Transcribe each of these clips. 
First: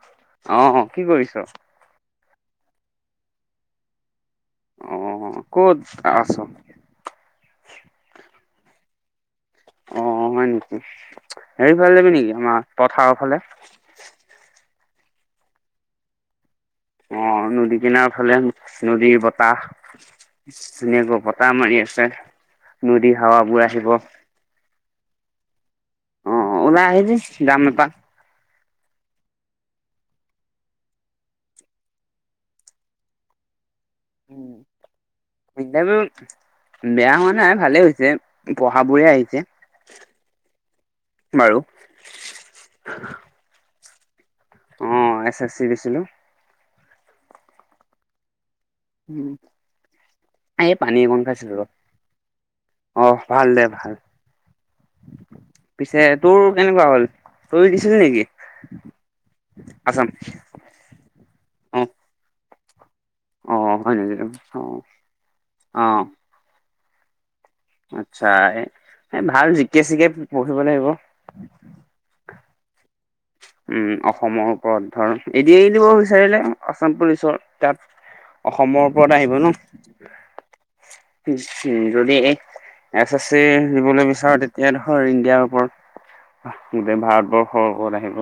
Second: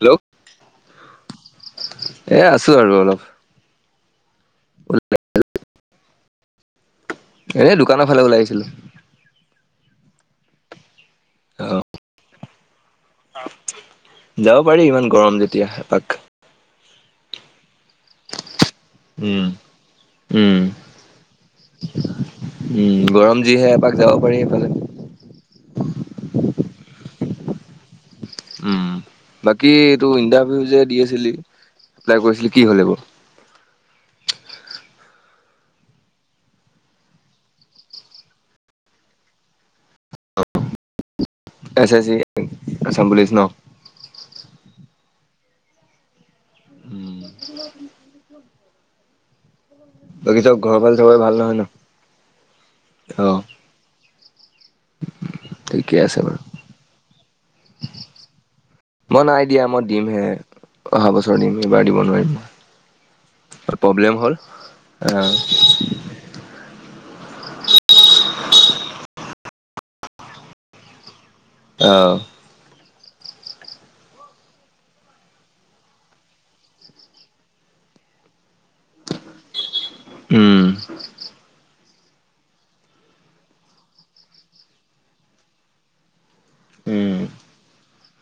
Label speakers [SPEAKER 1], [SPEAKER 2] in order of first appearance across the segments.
[SPEAKER 1] Hello
[SPEAKER 2] অহ কি কৰিছ
[SPEAKER 1] এ আছো আৰু অলপ
[SPEAKER 2] অ ক'ত আছ
[SPEAKER 1] এনে দোকানৰ ফালে ওলাই আহিছিলো
[SPEAKER 2] অ হয় নেকি
[SPEAKER 1] অ
[SPEAKER 2] হেৰি ফালে যাবি নেকি আমাৰ পথাৰৰ ফালে
[SPEAKER 1] যাব পাৰি ইমান গৰম যেতিয়া এপাক
[SPEAKER 2] অ নদী কিনাৰ ফালে নদীৰ
[SPEAKER 1] উম
[SPEAKER 2] বতাহ
[SPEAKER 1] উম
[SPEAKER 2] ধুনীয়াকৈ বতাহ মাৰি আছে
[SPEAKER 1] উম
[SPEAKER 2] নদী
[SPEAKER 1] গৰম
[SPEAKER 2] হাৱাবোৰ
[SPEAKER 1] যিহে
[SPEAKER 2] আহিব।
[SPEAKER 1] এপাক যাব পাৰি সিফালে
[SPEAKER 2] অ ওলাই আহিবি যাম এপাক
[SPEAKER 1] উম বাকী এইটো ইণ্টাৰভিউ যে দি আছিলি এপ্লাই কৰিছিলে কি হ'ল এইবো
[SPEAKER 2] উম ইণ্টাৰভিউ বেয়া হোৱা নাই ভালে হৈছে পঢ়া বোৰে আহিছে
[SPEAKER 1] অফ
[SPEAKER 2] বাৰু।
[SPEAKER 1] এ আছাম পুলিচ ন
[SPEAKER 2] অ এছ এছ চি দিছিলো
[SPEAKER 1] উম
[SPEAKER 2] উম এই
[SPEAKER 1] ফালে চবৰে
[SPEAKER 2] পানীয়েকণ
[SPEAKER 1] ভাল নহয়
[SPEAKER 2] খাইছিল
[SPEAKER 1] ন
[SPEAKER 2] আহ
[SPEAKER 1] অ
[SPEAKER 2] ভাল দে ভাল
[SPEAKER 1] ঠিকে
[SPEAKER 2] পিছে
[SPEAKER 1] আছে বাৰু
[SPEAKER 2] তোৰ কেনেকুৱা হ'ল তই দিছিল নেকি
[SPEAKER 1] মই নাই দিয়া মই
[SPEAKER 2] আছাম?
[SPEAKER 1] দিমহে অহা বছৰ দিম এইবাৰ
[SPEAKER 2] অ',
[SPEAKER 1] দিব নোৱাৰিম
[SPEAKER 2] অ', হয় নেকি?
[SPEAKER 1] প্ৰব্লেম হ'ল
[SPEAKER 2] অ',
[SPEAKER 1] আহ
[SPEAKER 2] অ'। আচ্ছা এ এ ভাল জিকে চিকে পঢ়িব লাগিব
[SPEAKER 1] অঁ।
[SPEAKER 2] উম, অসমৰ ওপৰত ধৰ। এদিয় এ দিব বিচাৰিলে আছাম পুলিচৰ তাত অসমৰ ওপৰত আহিব ন?
[SPEAKER 1] উম।
[SPEAKER 2] যদি এই এছ এছ চি দিবলৈ বিচাৰ তেতিয়া ধৰ ইণ্ডিয়াৰ ওপৰত গোটেই
[SPEAKER 1] উম
[SPEAKER 2] ভাৰতবৰ্ষৰ ওপৰত আহিব।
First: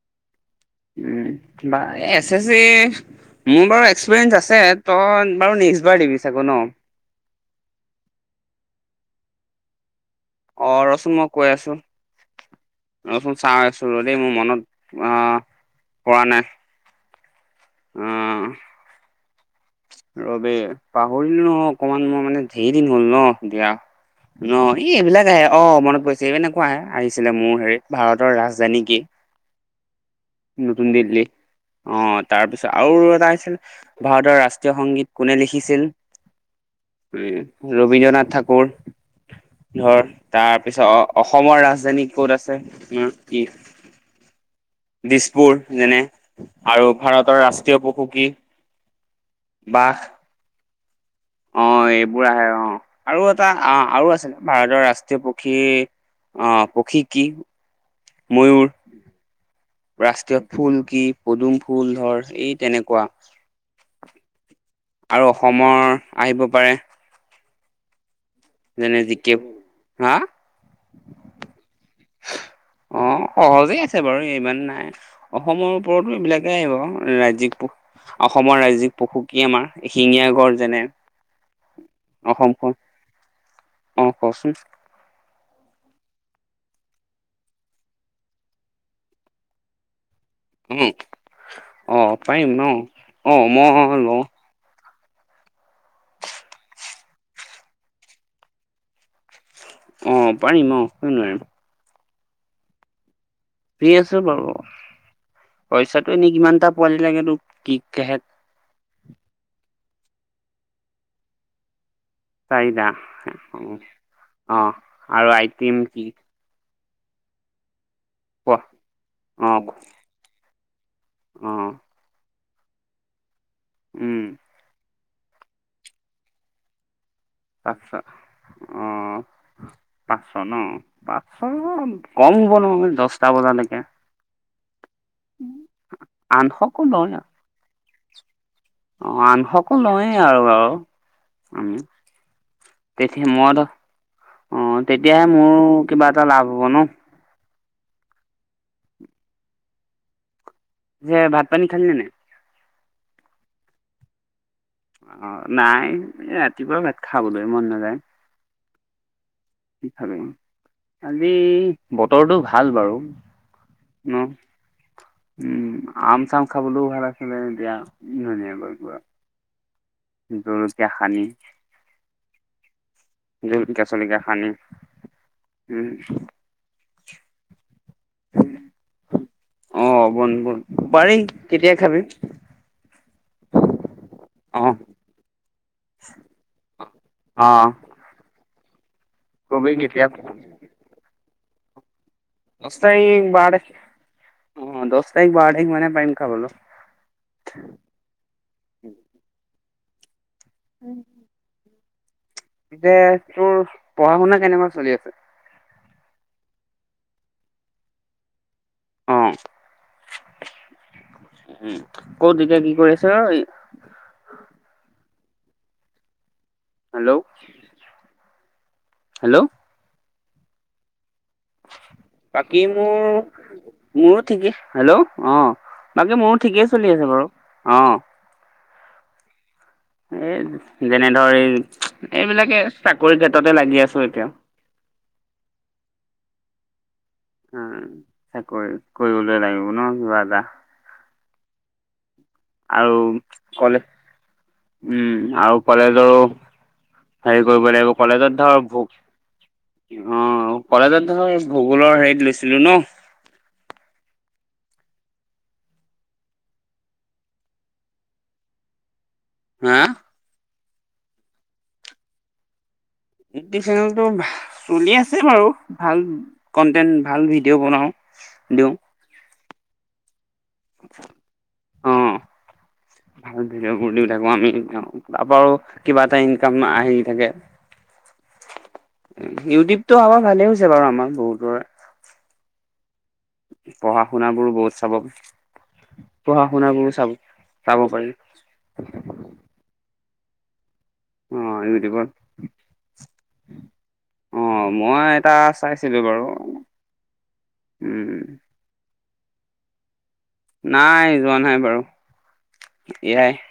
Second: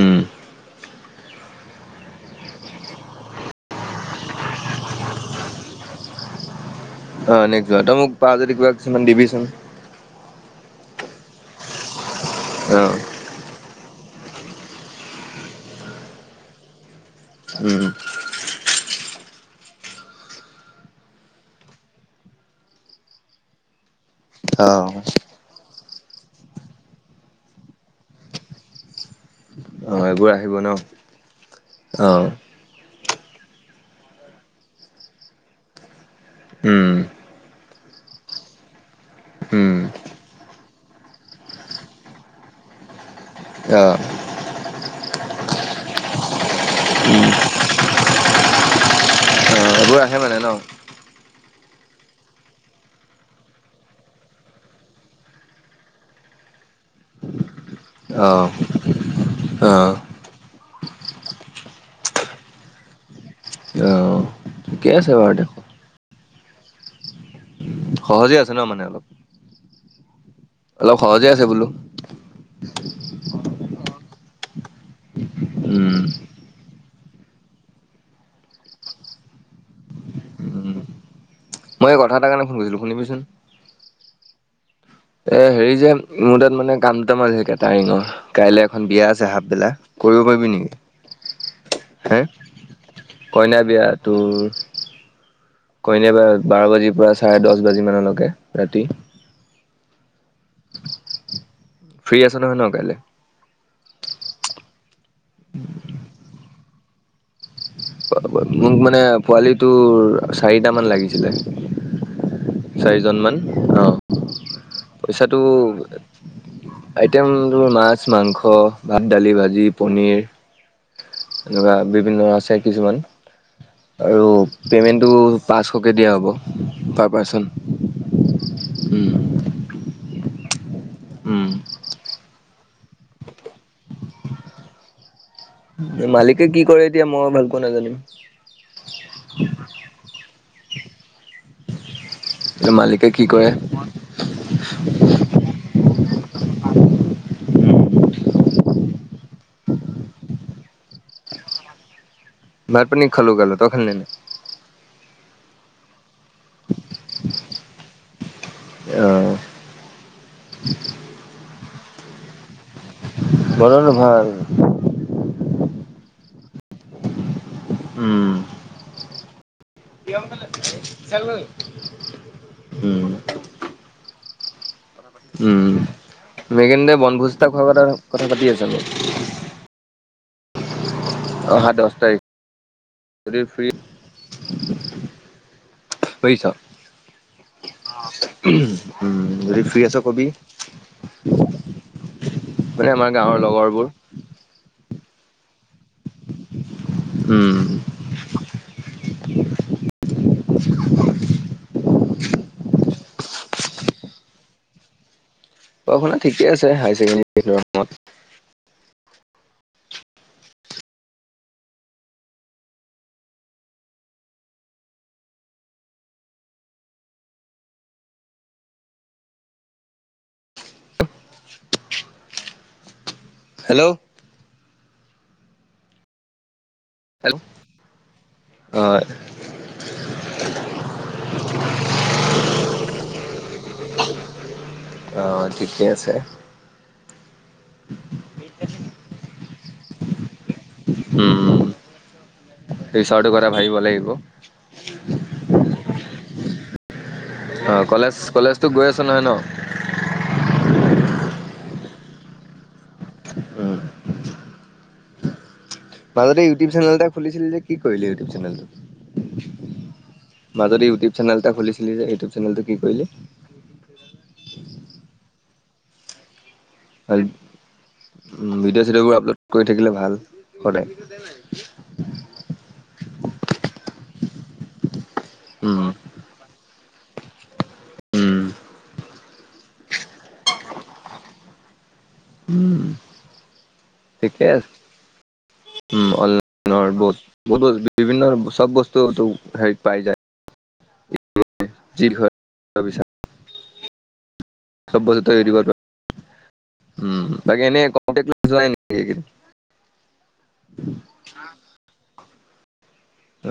[SPEAKER 1] উম
[SPEAKER 2] উম, বা এছ এছ চি মোৰ বাৰু এক্সপিৰিয়েঞ্চ আছে। তই বাৰু নেক্স বাৰ দিবি চাগৈ ন?
[SPEAKER 1] অ নেক্স বাৰ। তই মোক পাৰ যদি কিবা কিছুমান দিবিচোন।
[SPEAKER 2] অ ৰচোন মই কৈ আছোঁ।
[SPEAKER 1] অহ
[SPEAKER 2] চাই আছো যে দেই মোৰ মনত আহ পৰা নাই।
[SPEAKER 1] উম।
[SPEAKER 2] আহ ৰ দেই পাহৰিলোঁ নহয় অকমান মই মানে ঢেৰ দিন হ'ল ন দিয়া। ন এই
[SPEAKER 1] অ'
[SPEAKER 2] এইবিলাক আহে অ মনত পৰিছে এই এনেকুৱা আহে আহিছিলে মোৰ হেৰিত ভাৰতৰ ৰাজধানী কি?
[SPEAKER 1] এইবোৰ আহিব ন
[SPEAKER 2] নতুন দিল্লী, অ তাৰপিছত আৰু। ভাৰতৰ ৰাষ্ট্ৰীয় সংগীত কোনে লিখিছিল। উম! ৰবীন্দ্ৰনাথ ঠাকুৰ।
[SPEAKER 1] উম
[SPEAKER 2] ধৰ তাৰপিছত অসমৰ ৰাজধানী ক'ত আছে উম কি?
[SPEAKER 1] অ
[SPEAKER 2] দিছপুৰ যেনে আৰু ভাৰতৰ ৰাষ্ট্ৰীয় পশু কি?
[SPEAKER 1] অ'
[SPEAKER 2] বাহ
[SPEAKER 1] এইবোৰ আহে মানে ন
[SPEAKER 2] অ, এইবোৰ আহে অ আৰু এটা আহ আৰু আছে ভাৰতৰ ৰাষ্ট্ৰীয় পক্ষী অ পক্ষী কি?
[SPEAKER 1] অহ।
[SPEAKER 2] ময়ুৰ ৰাষ্ট্ৰীয় ফুল কি? পদুম ফুল ধৰ, এই তেনেকুৱা।
[SPEAKER 1] অহ।
[SPEAKER 2] আৰু অসমৰ আহিব পাৰে।
[SPEAKER 1] সহজে আছে ন মানে
[SPEAKER 2] যেনে
[SPEAKER 1] অলপ।
[SPEAKER 2] জিকে হা?
[SPEAKER 1] অলপ সহজে আছে বোলো।
[SPEAKER 2] অ। অ সহজে আছে বাৰু ইমান নাই। অসমৰ
[SPEAKER 1] উম।
[SPEAKER 2] ওপৰতো এইবিলাকে আহিব ৰাজ্যিক প অসমৰ ৰাজ্যিক পশু কি? আমাৰ এশিঙীয়া গড়
[SPEAKER 1] উম
[SPEAKER 2] যেনে।
[SPEAKER 1] মই এই কথা এটা কাৰণে ফোন
[SPEAKER 2] অসমখন
[SPEAKER 1] কৰিছিলোঁ শুনিবিচোন।
[SPEAKER 2] অ কচোন।
[SPEAKER 1] এ হেৰি যে মোৰ তাত মানে কাম এটা আছে কেটাৰিঙৰ। কাইলৈ এখন বিয়া আছে হাপবেলা। কৰিব পাৰিবি
[SPEAKER 2] উ
[SPEAKER 1] নেকি?
[SPEAKER 2] অ
[SPEAKER 1] হে
[SPEAKER 2] পাৰিম ন অ
[SPEAKER 1] কইনা বিয়া
[SPEAKER 2] মই লওঁ
[SPEAKER 1] তোৰ কইনাবাৰ বাৰ বাজিৰ পৰা চাৰে দহ বাজি মানলৈকে ৰাতি।
[SPEAKER 2] অ, পাৰিম অ। কিয় নোৱাৰিম।
[SPEAKER 1] ফ্ৰী আছ নহয় ন কাইলে?
[SPEAKER 2] ফ্ৰী আছো বাৰু, পইচাটো এনেই কিমানটা পোৱালি লাগে তোক কি
[SPEAKER 1] মোক মানে পোৱালি তোৰ চাৰিটামান লাগিছিলে।
[SPEAKER 2] চাৰিটা
[SPEAKER 1] চাৰিজনমান অঁ
[SPEAKER 2] অ আৰু
[SPEAKER 1] পইচাটো
[SPEAKER 2] আইটিম কি
[SPEAKER 1] আইটেম তোৰ মাছ,
[SPEAKER 2] কোৱা
[SPEAKER 1] মাংস, ভাত, দালি, ভাজি,
[SPEAKER 2] অ',
[SPEAKER 1] পনীৰ।
[SPEAKER 2] অ',
[SPEAKER 1] এনেকুৱা বিভিন্ন আছে কিছুমান।
[SPEAKER 2] উম,
[SPEAKER 1] আৰু পেমেন্টটো পাঁচশকে দিয়া হ'ব। পাৰ্চন
[SPEAKER 2] পাচচ অ।
[SPEAKER 1] উম
[SPEAKER 2] পাঁচ চ ন? পাঁচ চ
[SPEAKER 1] উম।
[SPEAKER 2] কম হ'ব নহয় দছটা বজালৈকে।
[SPEAKER 1] মালিকে কি
[SPEAKER 2] আঠশকো
[SPEAKER 1] কৰে এতিয়া
[SPEAKER 2] লয়
[SPEAKER 1] মই ভালকৈ নাজানিম।
[SPEAKER 2] অ আঠশ কৈ লৌৱে আৰু বাৰু, উম।
[SPEAKER 1] মালিকে কি
[SPEAKER 2] তেতিয়া
[SPEAKER 1] কৰে
[SPEAKER 2] মই ধৰ অ, তেতিয়াহে মোৰ কিবা টা লাভ হব ন। যে, ভাত পানী খালি নে নাই?
[SPEAKER 1] ভাত পানী খালো খালো। তই খালী নে নাই?
[SPEAKER 2] অ, নাই ৰাতিপুৱা ভাত খাবলৈ মন নাযায়।
[SPEAKER 1] আহ।
[SPEAKER 2] [inaudible] আজি বতৰটো ভাল বাৰু।
[SPEAKER 1] বতৰ তো ভাল। [inaudible]
[SPEAKER 2] আম-চাম খাবলৈও ভাল আছিলে এতিয়া
[SPEAKER 1] উম
[SPEAKER 2] [unintelligible] জলকীয়া খানি
[SPEAKER 1] উম,
[SPEAKER 2] জলকীয়া-চলকীয়া খানি
[SPEAKER 1] উম, মেগিনে বনভোজ এটা খোৱা কথা পাতি আছে মোক।
[SPEAKER 2] বন বন পাৰি কেতিয়া খাবি?
[SPEAKER 1] তাৰিখ যদি ফ্ৰী
[SPEAKER 2] অ।
[SPEAKER 1] বুজিছ
[SPEAKER 2] অঁ।
[SPEAKER 1] উম যদি ফ্ৰী আছ কবি।
[SPEAKER 2] দছ
[SPEAKER 1] মানে
[SPEAKER 2] তাৰিখ
[SPEAKER 1] আমাৰ
[SPEAKER 2] [unintelligible]
[SPEAKER 1] গাঁৱৰ লগৰবোৰ
[SPEAKER 2] তাৰিখ বাৰ তাৰিখ মানে পাৰিম
[SPEAKER 1] উম।
[SPEAKER 2] খাবলৈ।
[SPEAKER 1] [inaudible]
[SPEAKER 2] উম। এ, যে তোৰ পঢ়া শুনা কেনেকুৱা চলি আছে?
[SPEAKER 1] পঢ়া শুনা ঠিকে আছে হায় ছেকেণ্ডী।
[SPEAKER 2] অ
[SPEAKER 1] [inaudible]
[SPEAKER 2] উম, কত এতিয়া কি কৰি আছ? Hello hello. বাকী মোৰ
[SPEAKER 1] হেল্ল'
[SPEAKER 2] মোৰো ঠিকেই। হেল্ল'? অ, বাকী মোৰো ঠিকেই চলি আছে বাৰু অ।
[SPEAKER 1] হয়।
[SPEAKER 2] এ, যেনে ধৰি এইবিলাকে চাকৰি কেততে লাগি আছো এতিয়া।
[SPEAKER 1] আহ ঠিকেই আছে।
[SPEAKER 2] উম, চাক ক উওলে লাগিব নিদিবা।
[SPEAKER 1] উম।
[SPEAKER 2] আৰু
[SPEAKER 1] ফিউচাৰটোৰ কথা ভাবিব লাগিব অ',
[SPEAKER 2] কলেজ উম আৰু কলেজৰো হেৰি কৰিব লাগিব
[SPEAKER 1] কলেজ
[SPEAKER 2] কলেজত ধৰ
[SPEAKER 1] কলেজতো গৈ আছ নহয় ন?
[SPEAKER 2] ভোক অ কলেজত ভূগোলৰ হেৰিত লৈছিলো ন।
[SPEAKER 1] উম। মাজতে ইউটিউব চেনেল এটা খুলিছিলে যে কি কৰিল ইউটিউ চেনেলটো
[SPEAKER 2] হা
[SPEAKER 1] মাজত ইউটিউ চেনেলটা খুলিছিল যে ইউটব চেনেলটো। কি কৰিলি?
[SPEAKER 2] ইউটিউব চেনেলটো চলি আছে বাৰু ভাল। কন্টেন্ট ভাল ভিডিঅ' বনাওঁ দিওঁ।
[SPEAKER 1] ভিডিঅ' চিডিঅ'বোৰ আপলোড কৰি থাকিলে ভাল সদায়।
[SPEAKER 2] অ ভাল ভিডিঅ' বোৰ দি থাকো আমি তাৰাপৰা
[SPEAKER 1] উম,
[SPEAKER 2] কিবা এটা ইনকাম আহি থাকে।
[SPEAKER 1] উম।
[SPEAKER 2] ইউটিউবতটো আমাৰ ভালে হৈছে বাৰু আমাৰ বহুতৰে।
[SPEAKER 1] উম।
[SPEAKER 2] পঢ়া
[SPEAKER 1] ঠিকে
[SPEAKER 2] শুনাবোৰো
[SPEAKER 1] আছে,
[SPEAKER 2] বহুত স্বাবল।
[SPEAKER 1] উম, অনলাই বহুত বহুত
[SPEAKER 2] চাব পাৰি
[SPEAKER 1] বিভিন্ন চব বস্তু হেৰি পাই যায়।
[SPEAKER 2] অ
[SPEAKER 1] যি
[SPEAKER 2] ইউটিউবত
[SPEAKER 1] বিষয়ে বিচাৰো।
[SPEAKER 2] অ
[SPEAKER 1] চব
[SPEAKER 2] মই এটা
[SPEAKER 1] বছটিউ
[SPEAKER 2] চাইছিলো বাৰু
[SPEAKER 1] বাক এনে।
[SPEAKER 2] উম
[SPEAKER 1] হৈগ [unintelligible]
[SPEAKER 2] নাই যোৱা নাই বাৰু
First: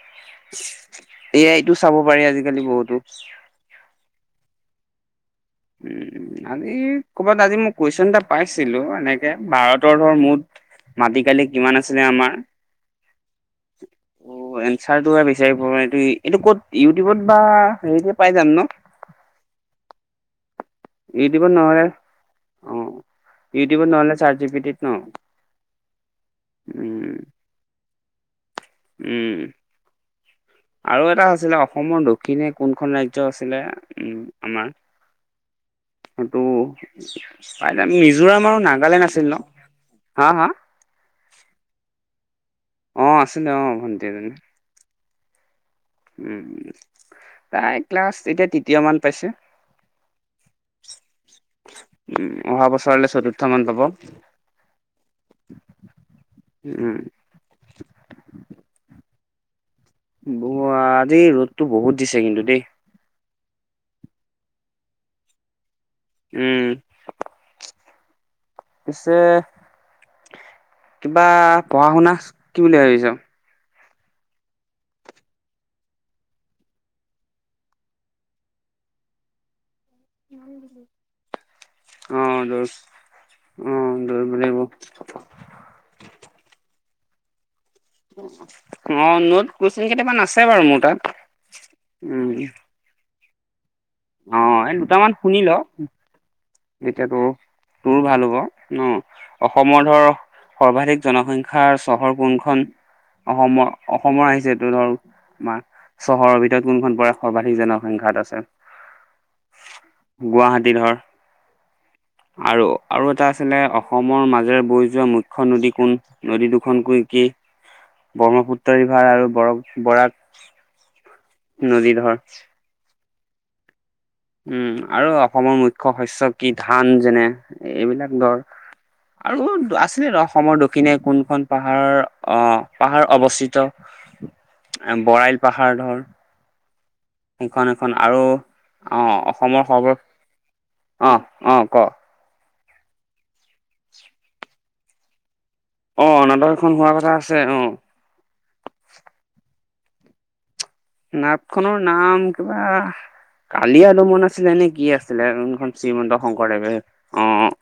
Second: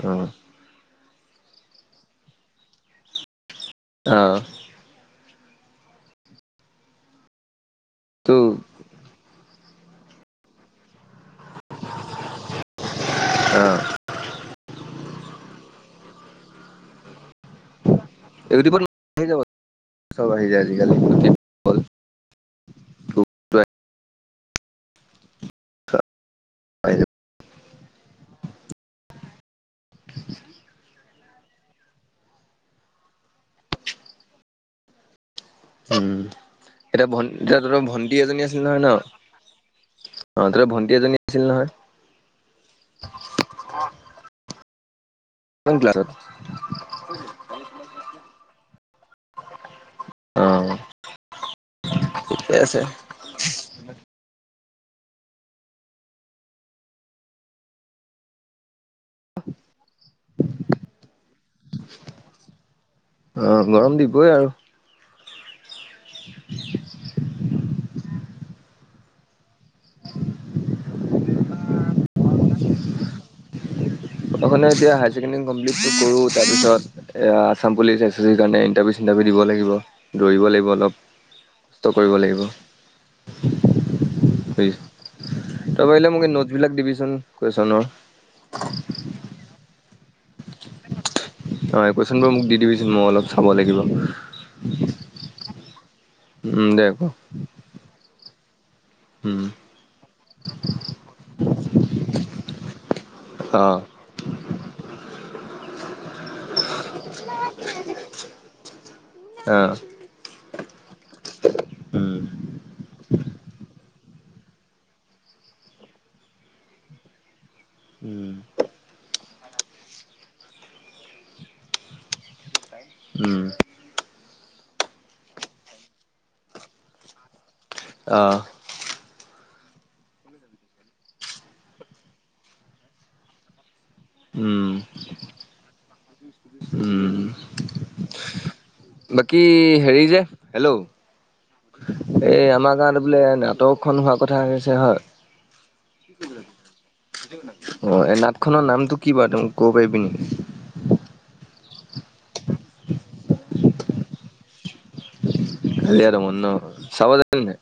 [SPEAKER 1] অ',
[SPEAKER 2] এয়াইতটো চাব পাৰি আজিকালি বহুতো।
[SPEAKER 1] অ।
[SPEAKER 2] উম উম আজি ক'বাত আজি মই কুৱেশচন এটা
[SPEAKER 1] তো
[SPEAKER 2] পাইছিলো এনেকে ভাৰত। তৰ মুঠ। মাটি কালি কিমান আছিলে আমাৰ [inaudible]
[SPEAKER 1] অ',
[SPEAKER 2] [inaudible] বিচাৰি পোৱাটো এইটো ক'ত ইউটিউবত বা হ।
[SPEAKER 1] ইউটিউবত আহি যাব চব আহি যায় আজিকাল।
[SPEAKER 2] ইউটোব নহলে অ
[SPEAKER 1] গুগল
[SPEAKER 2] ইউটোব নহলে চাৰটজি পটি ন।
[SPEAKER 1] আহি যাব।
[SPEAKER 2] উম। উম।
[SPEAKER 1] [unintelligible]
[SPEAKER 2] আৰু এটা আছিলে অসমৰ দক্ষিণে কোনখন ৰাজ্য আছিলে উম আমাৰ।
[SPEAKER 1] উম,
[SPEAKER 2] সসটো
[SPEAKER 1] এতিয়া ভন এতিয়া তহঁতৰ
[SPEAKER 2] পাই
[SPEAKER 1] ভন্টি এজনী
[SPEAKER 2] মিজোৰাম আৰু
[SPEAKER 1] আছিল নহয় ন?
[SPEAKER 2] নাগালেণ্ড আছিল ন। হা
[SPEAKER 1] অ
[SPEAKER 2] হা
[SPEAKER 1] ত ভণ্টি এজনী আছিল নহয়।
[SPEAKER 2] অ আছিলে অ ভণ্টি এজনী।
[SPEAKER 1] কোন ক্লাছত?
[SPEAKER 2] উন তাই ক্লাছ এতিয়া তৃতীয় মান পাইছে।
[SPEAKER 1] অ',
[SPEAKER 2] উম
[SPEAKER 1] ঠিকে
[SPEAKER 2] অহা
[SPEAKER 1] আছে,
[SPEAKER 2] বছৰলৈ চতুৰ্থ মান পাব। উম। ব আজি ৰ'দতটো বহুত দিছে কিন্তু দেই।
[SPEAKER 1] অ গৰম দিবই আৰু।
[SPEAKER 2] উম। পিছে। কিবা পঢ়া শুনা কি বুলি ভাবিছা।
[SPEAKER 1] কব গলে এতিয়া হাইজেকেণ্ডাৰি কমপ্লিত টো কৰো তাৰপিছত আছাম পুলিছ একছিচি ইন্টাৰভিউ। দাবি দিব লাগিব দৌৰিব লাগিব অলপ। কষ্ট কৰিব
[SPEAKER 2] অ
[SPEAKER 1] লাগিব
[SPEAKER 2] দ অ দৌৰিব লাগিব।
[SPEAKER 1] তাৰপ আহে মোক এই নোটছ বিলাক দিবিচোন কোৱেশনৰ।
[SPEAKER 2] অ নোদ কোৱেচন কেইটামান আছে বাৰু মোৰ তাত।
[SPEAKER 1] অ কুৱেশচন
[SPEAKER 2] উম,
[SPEAKER 1] বোৰ মোক দি দিবিচোন মই অলপ চাব লাগিব।
[SPEAKER 2] অ দুটামান শুনি ল
[SPEAKER 1] উম দে ক
[SPEAKER 2] এতিয়াতোৰ তোৰ ভাল হ'ব। ন
[SPEAKER 1] উম
[SPEAKER 2] অসমৰ ধৰ সৰ্বাধিক জনসংখ্যাৰ চহৰ কোনখন। অসমৰ
[SPEAKER 1] অঁ
[SPEAKER 2] অসমৰ আহিছেটো ধৰ। আমাৰ চহৰৰ ভিতৰত কোনখন পৰে সৰ্বাধিক জনসংখ্যাত আছে।
[SPEAKER 1] অ।
[SPEAKER 2] গুৱাহাটী ধৰ আৰু। আৰু এটা আছিলে অসমৰ মাজেৰে বৈ যোৱা মুখ্য নদী কোন নদী দুখনকৈ কি।
[SPEAKER 1] উম
[SPEAKER 2] ব্ৰহ্মাপুত। [inaudible] আৰু ব বৰাক নদী ধৰ।
[SPEAKER 1] উম।
[SPEAKER 2] উম আৰু অসমৰ মুখ্য শস্য কি ধান যেনে এইবিলাক ধৰ।
[SPEAKER 1] অঁ
[SPEAKER 2] আৰু আছিলে ন অসমৰ দক্ষিণে কোনখন পাহাৰৰ অ পাহাৰ অৱস্থিত।
[SPEAKER 1] উম
[SPEAKER 2] বৰাইল পাহাৰ ধৰ।
[SPEAKER 1] উম
[SPEAKER 2] সেইখন এখন আৰু। অ
[SPEAKER 1] বাকী
[SPEAKER 2] অসমৰ সৰ্ব
[SPEAKER 1] হেৰি যে হেল্ল'
[SPEAKER 2] অ অ ক
[SPEAKER 1] এই আমাক। গান বোলে নাটকখন হোৱা কথা হৈছে হা।
[SPEAKER 2] অ', অনাটক এখন হোৱাৰ কথা আছে
[SPEAKER 1] [inaudible] অ এই নাটখনৰ নামটো কি বাৰ তুম। কব পাৰিবি নেকি।
[SPEAKER 2] নাট খনৰ নাম কিবা কালি আলোমন আছিলে নে কি আছিলে। খন
[SPEAKER 1] কালিয়া
[SPEAKER 2] শ্ৰীমন্ত
[SPEAKER 1] দমন ন
[SPEAKER 2] শংকৰ দেৱে
[SPEAKER 1] চাব
[SPEAKER 2] অ।
[SPEAKER 1] যাবি নাই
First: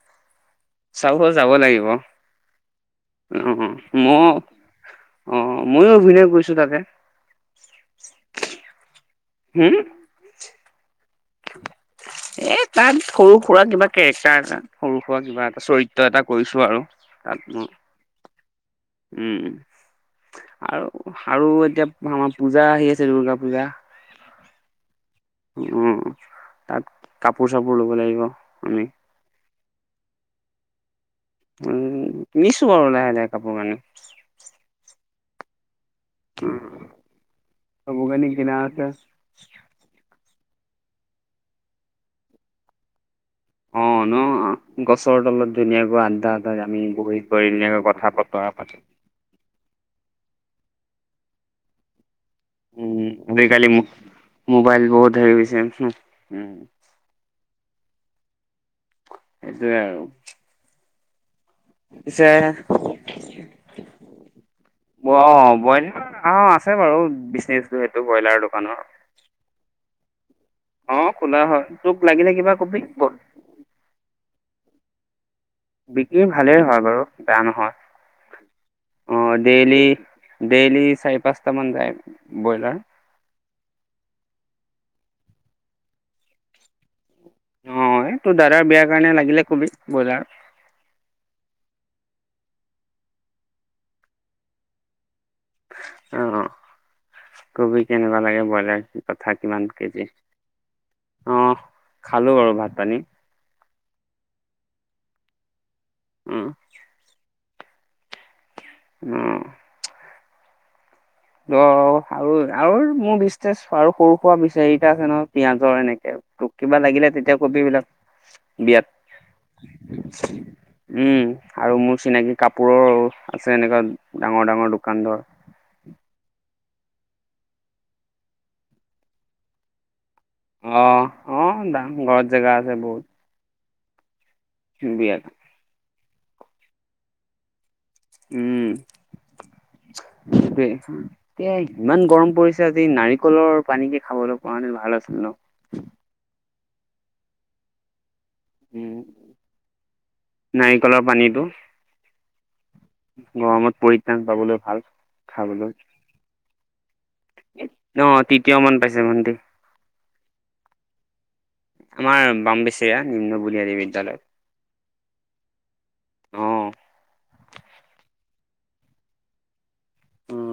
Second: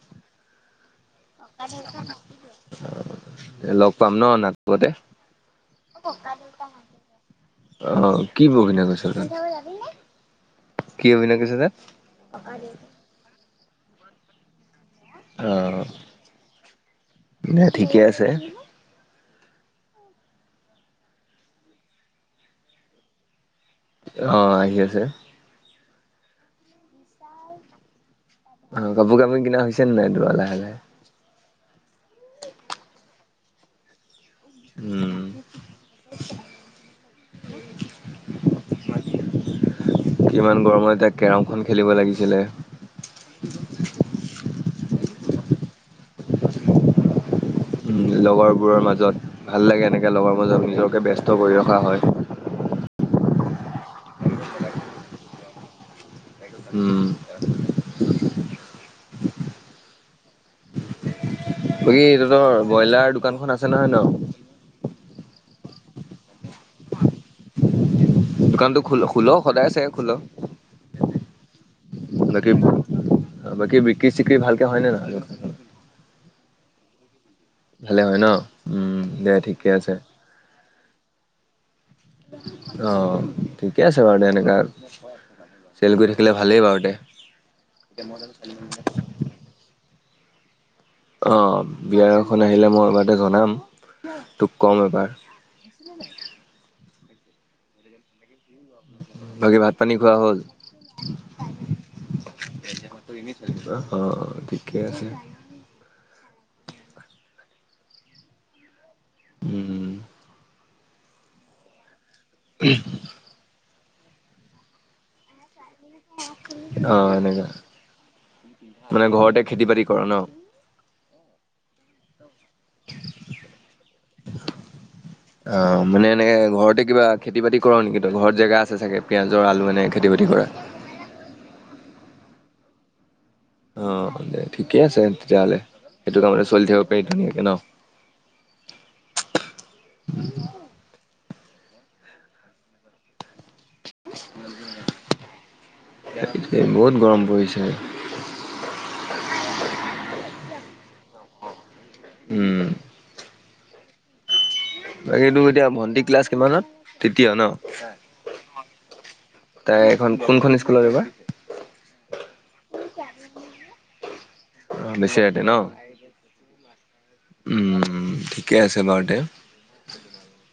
[SPEAKER 2] চাব যাব লাগিব অ',
[SPEAKER 1] [unintelligible] লগ পাম
[SPEAKER 2] মই
[SPEAKER 1] ন নাটপতে।
[SPEAKER 2] অ', ময়ো অভিনয় কৰিছো তাতে
[SPEAKER 1] অ কি বগীনা গছৰ তে
[SPEAKER 2] হম
[SPEAKER 1] কৰিছ তাত
[SPEAKER 2] এ তাত সৰু সুৰা কিবা কেৰেক্টাৰ এটা সৰু সুৰা কিবা
[SPEAKER 1] অ
[SPEAKER 2] এটা চৰিত্ৰ এটা কৰিছো আৰু তাত
[SPEAKER 1] দে ঠিকে আছে
[SPEAKER 2] মোৰ উম আৰু আৰু এতিয়া আমাৰ পূজা আহি আছে দুূৰ্গা
[SPEAKER 1] আহ আহি আছে
[SPEAKER 2] উম, তাত কাপোৰ চাপোৰ ল'ব লাগিব আমি
[SPEAKER 1] অ' কাপোৰ কাপোৰ কিনা হৈছে নে নাই? তোৰ লাহে লাহে
[SPEAKER 2] উম নিছো আৰু লাহে লাহে কাপোৰ কানি
[SPEAKER 1] উম
[SPEAKER 2] অ কাপোৰ কানি কিনা হৈছে
[SPEAKER 1] কিমান গৰমত এতিয়া কেৰমখন খেলিব লাগিছিলে
[SPEAKER 2] ৰ তলত ধুনাকৈ আন্দা আটা আমি বহত বি ধুন
[SPEAKER 1] উম লগৰবোৰৰ মাজত ভাল লাগে এনেকে লগৰ মাজত নিজকে ব্যস্ত কৰি ৰখা হয়
[SPEAKER 2] উম আজি কালি মোবাইল বহুত হৰিছে
[SPEAKER 1] উম
[SPEAKER 2] সেইটোৱে আৰু আৰু
[SPEAKER 1] কি তহঁতৰ ব্ৰইলাৰ দোকানখন আছে নহয় ন
[SPEAKER 2] বন্য অ আছে বাৰু বিনে
[SPEAKER 1] দোকানতো খ খোল সদায় চাই খোল
[SPEAKER 2] অ' খোলা হয় তোক লাগিলে কিবা
[SPEAKER 1] বাকী
[SPEAKER 2] কবি
[SPEAKER 1] বাকী বিক্ৰী চিক্ৰী ভালকে হয়নে না
[SPEAKER 2] বিক্ৰী ভালেই হয় বাৰু বেয়া
[SPEAKER 1] ভালে হয় ন?
[SPEAKER 2] নহয়
[SPEAKER 1] উম দে
[SPEAKER 2] অ
[SPEAKER 1] ঠিকে
[SPEAKER 2] ডেইলি
[SPEAKER 1] আছে।
[SPEAKER 2] ডেইলি চাৰি পাঁচটা মান যায় ব্ৰইলাৰ।
[SPEAKER 1] আহ ঠিকে আছে বাৰু এনে কাৰ চেল কৰি থাকিলে ভালেই বাৰু দে
[SPEAKER 2] অ' তোৰ দাদাৰ বিয়াৰ কাৰণে লাগিলে। কবি ব্ৰইলাৰ
[SPEAKER 1] অ' বিয়াৰ এখন আহিলে মই এবাৰ জনাম তোক কম এবাৰ [unintelligible]
[SPEAKER 2] অ'। কবি কেনেকুৱা লাগে বইলাৰ
[SPEAKER 1] বাকী ভাত পানী খোৱা হ'ল।
[SPEAKER 2] অ'। খালোঁ বাৰু ভাত
[SPEAKER 1] এ
[SPEAKER 2] পানী
[SPEAKER 1] অ' ঠিকে ঠিকে আছে?
[SPEAKER 2] উম
[SPEAKER 1] উম,
[SPEAKER 2] অ ৰ আৰু-আৰু মোৰ বিচনেছ আৰু সৰু খুৰা আমি চাৰিটা আছে নহয়, পিঁয়াজ জ এনেকে তোক কিবা
[SPEAKER 1] অ'
[SPEAKER 2] লাগিলে তেতিয়া
[SPEAKER 1] এনেকা
[SPEAKER 2] কবি, এইবিলাক বিয়াত
[SPEAKER 1] মানে ঘৰতে খেতি বাতি কৰ ন?
[SPEAKER 2] উম আৰু মোৰ চিনাকি কাপোৰৰো, আছে এনেকুৱা ডাঙৰ-ডাঙৰ দোকান ধৰ।
[SPEAKER 1] অ' মানে এনেকে ঘৰতে কিবা খেতি-বাতি কৰ নেকি? তহঁতৰ ঘৰত জেগা আছে চাগে, পিয়াঁজ আলু এনেকে খেতি বাতি কৰা?
[SPEAKER 2] অহ, অ দাম, ঘৰত জেগা আছে বহুত।
[SPEAKER 1] অ, হয় দে ঠিকে আছে
[SPEAKER 2] বিয়াত
[SPEAKER 1] তেতিয়াহ'লে, সেইটো কামতে চলি থাকিব পাৰি ধুনীয়াকে ন।
[SPEAKER 2] উম--সেইটোৱে, উম এইয়া ইমান গৰম পৰিছে আজি, নাৰিকলৰ পানীকে খাবলৈ পৰাহেঁতেন ভাল আছিল ন।
[SPEAKER 1] সেইটোকে, বহুত গৰম পৰিছে আজি।
[SPEAKER 2] উম, নাৰিকলৰ পানীটো
[SPEAKER 1] উম
[SPEAKER 2] গৰমত পৰিত্ৰাণ পাবলৈ। ভাল
[SPEAKER 1] বাকী তোৰ এতিয়া
[SPEAKER 2] খাবলৈ।
[SPEAKER 1] ভণ্টি ক্লাছ কিমানত? তৃতীয়
[SPEAKER 2] অ তৃতীয় মান পাইছে
[SPEAKER 1] ন?
[SPEAKER 2] ভণ্টি
[SPEAKER 1] তাই এখন কোনখন স্কুলত এইবাৰ?
[SPEAKER 2] আমাৰ বাম্বেচেয়া নিম্ন বুনিয়াদী বিদ্যালয়।
[SPEAKER 1] অ, নিশ্চয়তে ন
[SPEAKER 2] অ।
[SPEAKER 1] উম, ঠিকে আছে বাৰু এতিয়া।
[SPEAKER 2] উম